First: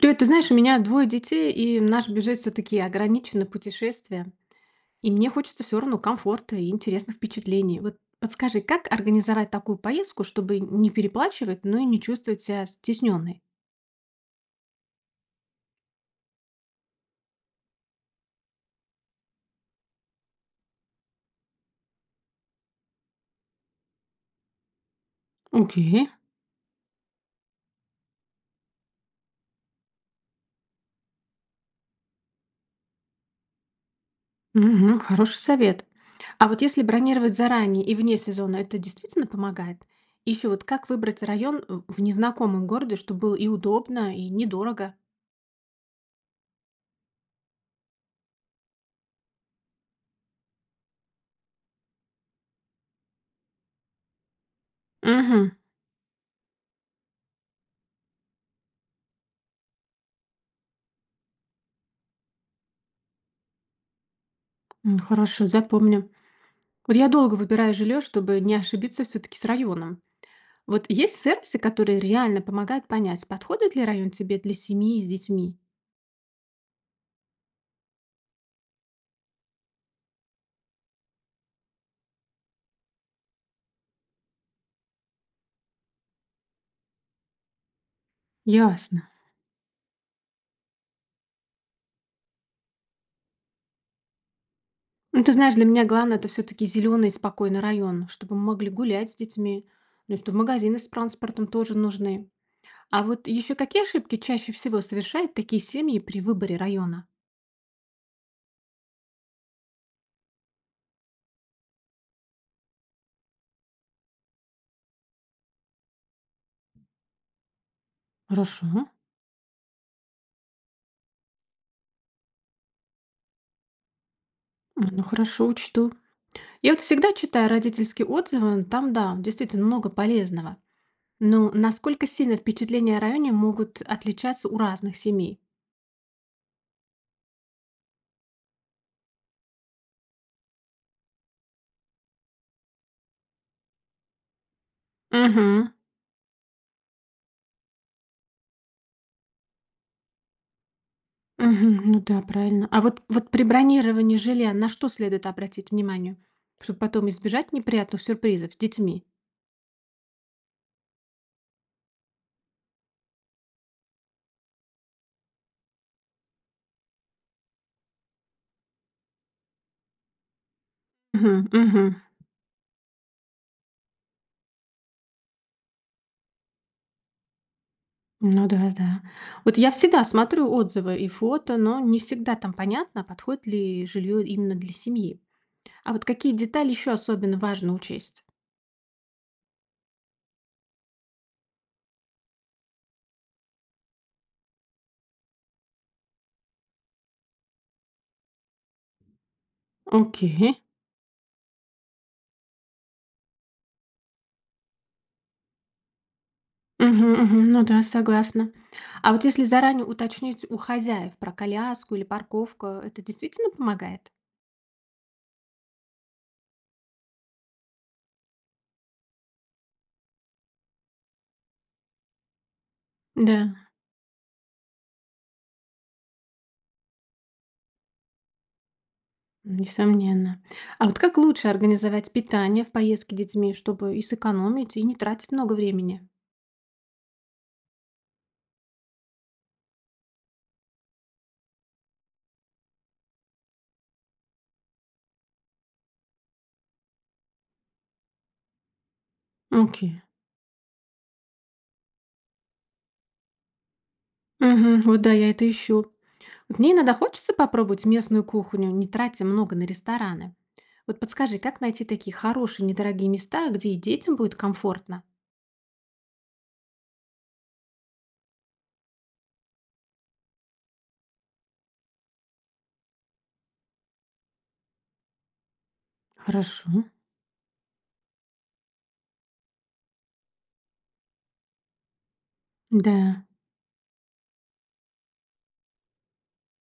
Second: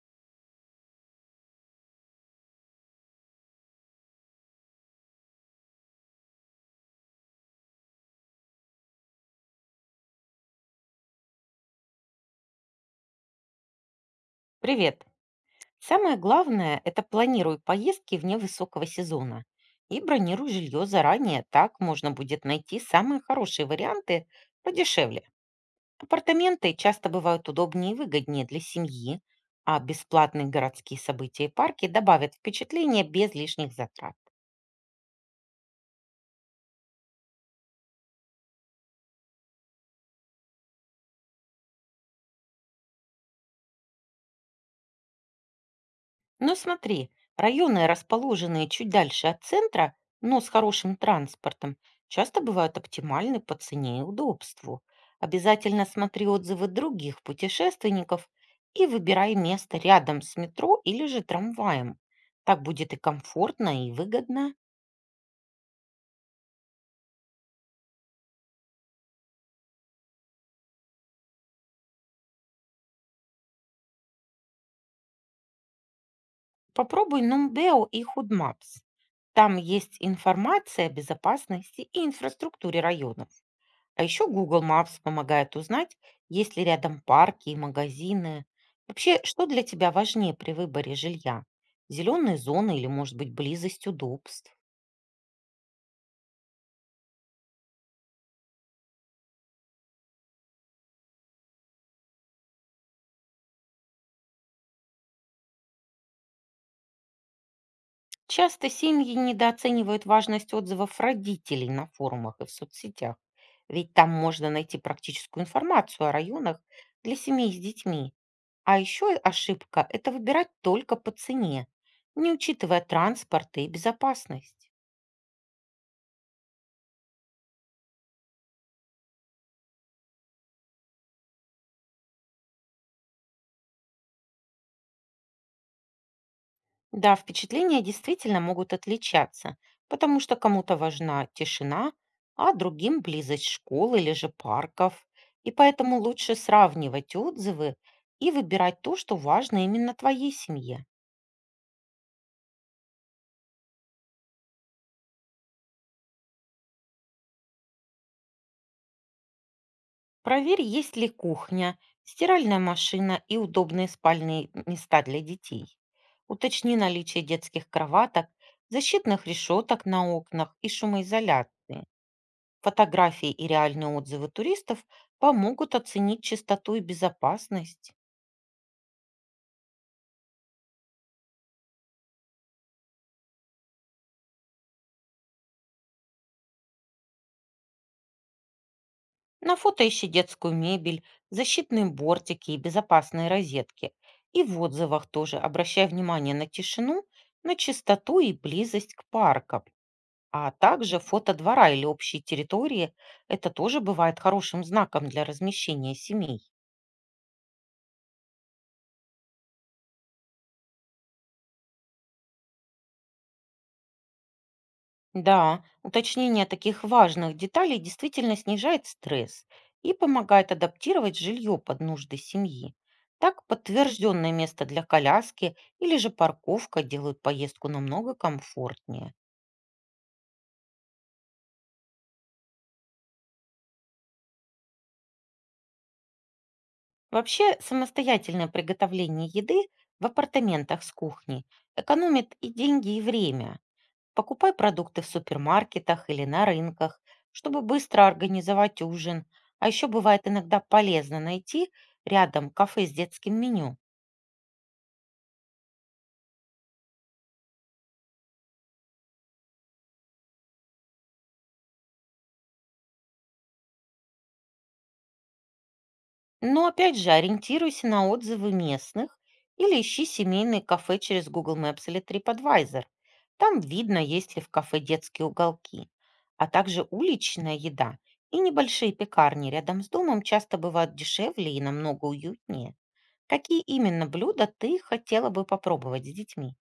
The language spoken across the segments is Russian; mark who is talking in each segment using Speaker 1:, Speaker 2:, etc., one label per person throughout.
Speaker 1: Привет, ты знаешь, у меня двое детей, и наш бюджет все-таки ограничен на путешествия. И мне хочется все равно комфорта и интересных впечатлений. Вот подскажи, как организовать такую поездку, чтобы не переплачивать, но и не чувствовать себя стесненной?
Speaker 2: Привет. Самое главное– это планируй поездки вне высокого сезона и бронируй жилье заранее. Так можно будет найти самые хорошие варианты подешевле.
Speaker 1: Окей.
Speaker 2: Апартаменты часто бывают удобнее и выгоднее для семьи, а бесплатные городские события и парки добавят впечатление без лишних затрат.
Speaker 1: Мгм, хороший совет. А вот если бронировать заранее и вне сезона, это действительно помогает? Еще вот как выбрать район в незнакомом городе, чтобы было и удобно, и недорого?
Speaker 2: Но смотри, районы, расположенные чуть дальше от центра, но с хорошим транспортом, часто бывают оптимальны по цене и удобству.
Speaker 1: Угу.
Speaker 2: Обязательно смотри отзывы других путешественников и выбирай место рядом с метро или же трамваем. Так будет и комфортно, и выгодно.
Speaker 1: Хорошо, запомню. Вот я долго выбираю жилье, чтобы не ошибиться все-таки с районом. Вот есть сервисы, которые реально помогают понять, подходит ли район тебе для семьи с детьми?
Speaker 2: Попробуй Numbeo и Худмапс. Там есть информация о безопасности и инфраструктуре районов. А еще Google Maps помогает узнать, есть ли рядом парки и магазины.
Speaker 1: Ясно.
Speaker 2: Вообще, что для тебя важнее при выборе жилья? Зеленые зоны или, может быть, близость удобств?
Speaker 1: Ну, ты знаешь, для меня главное это все-таки зеленый и спокойный район, чтобы мы могли гулять с детьми, ну, и чтобы магазины с транспортом тоже нужны. А вот еще какие ошибки чаще всего совершают такие семьи при выборе района?
Speaker 2: Часто семьи недооценивают важность отзывов родителей на форумах и в соцсетях, ведь там можно найти практическую информацию о районах для семей с детьми.
Speaker 1: Хорошо.
Speaker 2: А еще ошибка– это выбирать только по цене, не учитывая транспорт и безопасность.
Speaker 1: А, ну хорошо, учту. Я вот всегда читаю родительские отзывы, там да, действительно много полезного. Ну, насколько сильно впечатления о районе могут отличаться у разных семей?
Speaker 2: Да, впечатления действительно могут отличаться, потому что кому-то важна тишина, а другим близость школ или же парков. И
Speaker 1: Угу,
Speaker 2: поэтому лучше сравнивать отзывы и выбирать то, что важно именно твоей семье.
Speaker 1: мгм. Ну да, правильно. А вот при бронировании жилья на что следует обратить внимание, чтобы потом избежать неприятных сюрпризов с детьми?
Speaker 2: Проверь, есть ли кухня, стиральная машина и удобные спальные места для детей. Уточни наличие детских кроваток, защитных решеток на окнах и
Speaker 1: Мгм.
Speaker 2: шумоизоляции.
Speaker 1: Мгм.
Speaker 2: Фотографии и реальные отзывы туристов помогут оценить чистоту и безопасность.
Speaker 1: Ну да, да. Вот я всегда смотрю отзывы и фото, но не всегда там понятно, подходит ли жилье именно для семьи. А вот какие детали еще особенно важно учесть?
Speaker 2: На фото ищи детскую мебель, защитные бортики и безопасные розетки. И в отзывах тоже обращай внимание на тишину, на чистоту и близость к паркам.
Speaker 1: Окей.
Speaker 2: А также фото двора или общей территории. Это тоже бывает хорошим знаком для размещения семей.
Speaker 1: Мгм, мгм. Ну да, согласна. А вот если заранее уточнить у хозяев про коляску или парковку, это действительно помогает?
Speaker 2: Да, уточнение таких важных деталей действительно снижает стресс и помогает адаптировать жилье под нужды семьи.
Speaker 1: Да,
Speaker 2: Так подтвержденное место для коляски или же парковка делают поездку намного комфортнее.
Speaker 1: несомненно. А вот как лучше организовать питание в поездке с детьми, чтобы и сэкономить, и не тратить много времени?
Speaker 2: Вообще, самостоятельное приготовление еды в апартаментах с кухней экономит и деньги, и время. Покупай продукты в супермаркетах или на рынках, чтобы быстро организовать ужин. А еще
Speaker 1: Окей.
Speaker 2: бывает иногда полезно найти рядом кафе с детским меню.
Speaker 1: Мгм. Вот да, я это ищу. Вот мне иногда хочется попробовать местную кухню, не тратя много на рестораны. Вот подскажи, как найти такие хорошие, недорогие места, где и детям будет комфортно?
Speaker 2: Но опять же, ориентируйся на отзывы местных или ищи семейные кафе через Google Maps или TripAdvisor. Там видно, есть ли в кафе детские уголки. А
Speaker 1: Хорошо.
Speaker 2: также уличная еда и небольшие пекарни рядом с домом часто бывают дешевле и намного уютнее.
Speaker 1: Да.
Speaker 2: Какие именно блюда ты хотела бы попробовать с детьми?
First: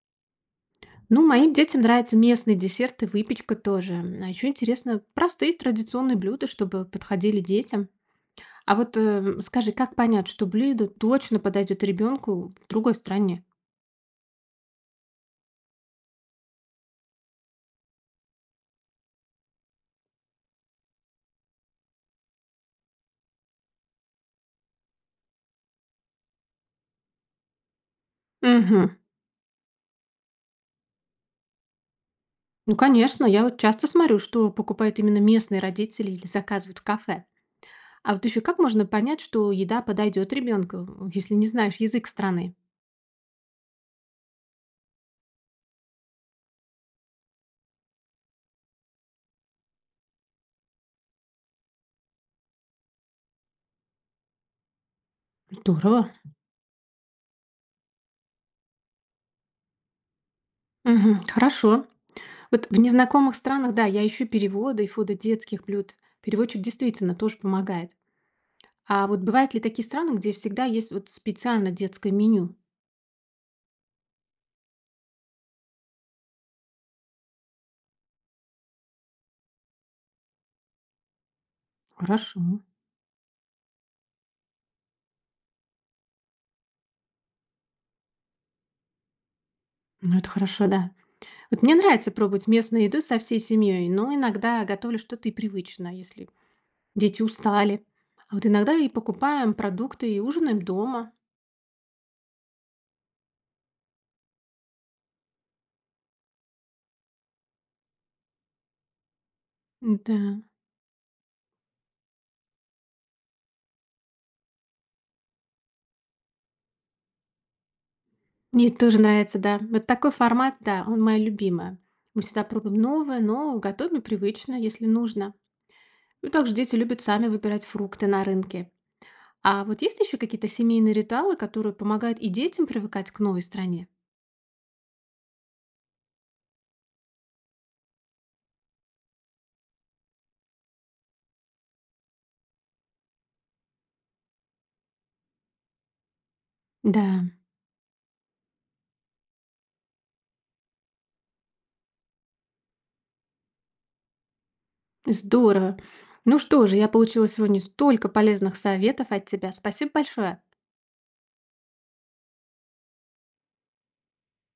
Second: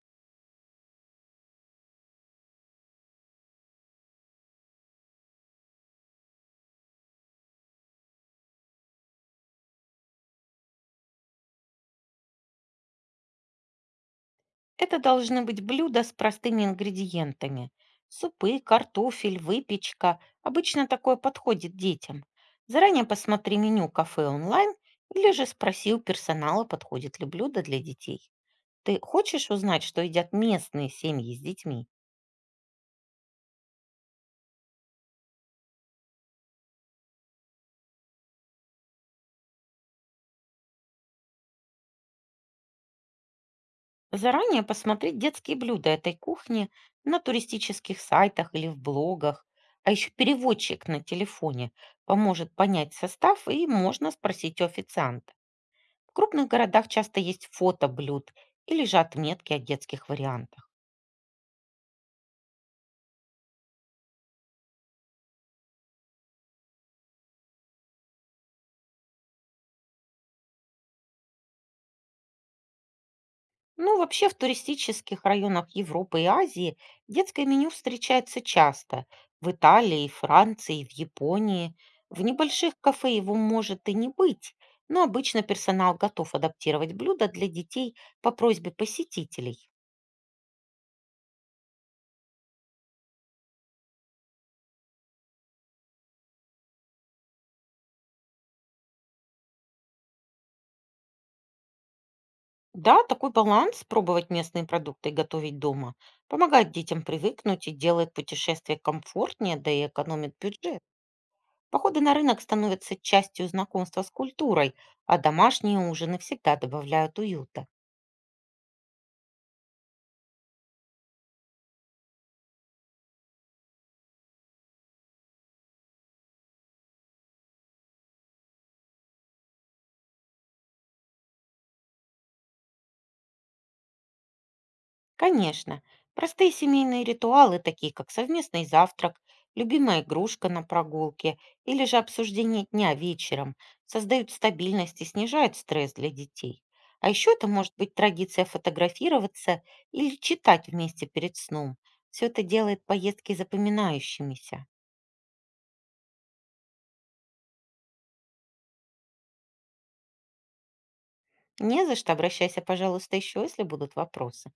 Speaker 1: Ну, моим детям нравятся местные десерты, выпечка тоже. А еще интересно, простые традиционные блюда, чтобы подходили детям. А вот скажи, как понять, что блюдо точно подойдет ребенку в другой стране?
Speaker 2: Это должны быть блюда с простыми ингредиентами. Супы, картофель, выпечка. Обычно такое подходит детям. Заранее посмотри меню кафе онлайн или же спроси у персонала, подходит ли блюдо для детей.
Speaker 1: Угу.
Speaker 2: Ты хочешь узнать, что едят местные семьи с детьми?
Speaker 1: Ну, конечно, я вот часто смотрю, что покупают именно местные родители или заказывают в кафе. А вот еще как можно понять, что еда подойдет ребенку, если не знаешь язык страны?
Speaker 2: Заранее посмотреть детские блюда этой кухни на туристических сайтах или в блогах. А еще переводчик на телефоне поможет понять состав и можно спросить у официанта.
Speaker 1: Здорово.
Speaker 2: В крупных городах часто есть фото блюд или же отметки о детских вариантах.
Speaker 1: Угу, хорошо. Вот в незнакомых странах, да, я ищу переводы и фото детских блюд. Переводчик действительно тоже помогает. А вот бывают ли такие страны, где всегда есть вот специально детское меню?
Speaker 2: Ну, вообще в туристических районах Европы и Азии детское меню встречается часто. В Италии, Франции, в Японии. В
Speaker 1: Хорошо.
Speaker 2: небольших кафе его может и не быть, но обычно персонал готов адаптировать блюда для детей по просьбе посетителей.
Speaker 1: Ну, это хорошо, да. Вот мне нравится пробовать местную еду со всей семьей, но иногда готовлю что-то и привычное, если дети устали. А вот иногда и покупаем продукты и ужинаем дома.
Speaker 2: Да, такой баланс, пробовать местные продукты и готовить дома, помогает детям привыкнуть и делает путешествие комфортнее, да и
Speaker 1: Да.
Speaker 2: экономит бюджет. Походы на рынок становятся частью знакомства с культурой, а домашние ужины всегда добавляют уюта.
Speaker 1: Мне это тоже нравится, да. Вот такой формат, да, он моя любимая. Мы всегда пробуем новое, но готовим и привычно, если нужно. Ну, также дети любят сами выбирать фрукты на рынке. А вот есть еще какие-то семейные ритуалы, которые помогают и детям привыкать к новой стране?
Speaker 2: Конечно, простые семейные ритуалы, такие как совместный завтрак, любимая игрушка на прогулке или же обсуждение дня вечером, создают стабильность и снижают стресс для детей. А
Speaker 1: Да,
Speaker 2: еще это может быть традиция фотографироваться или читать вместе перед сном. Все это делает поездки запоминающимися.
Speaker 1: здорово. Ну что же, я получила сегодня столько полезных советов от тебя. Спасибо большое.
Speaker 2: Не за что, обращайся, пожалуйста, еще, если будут вопросы.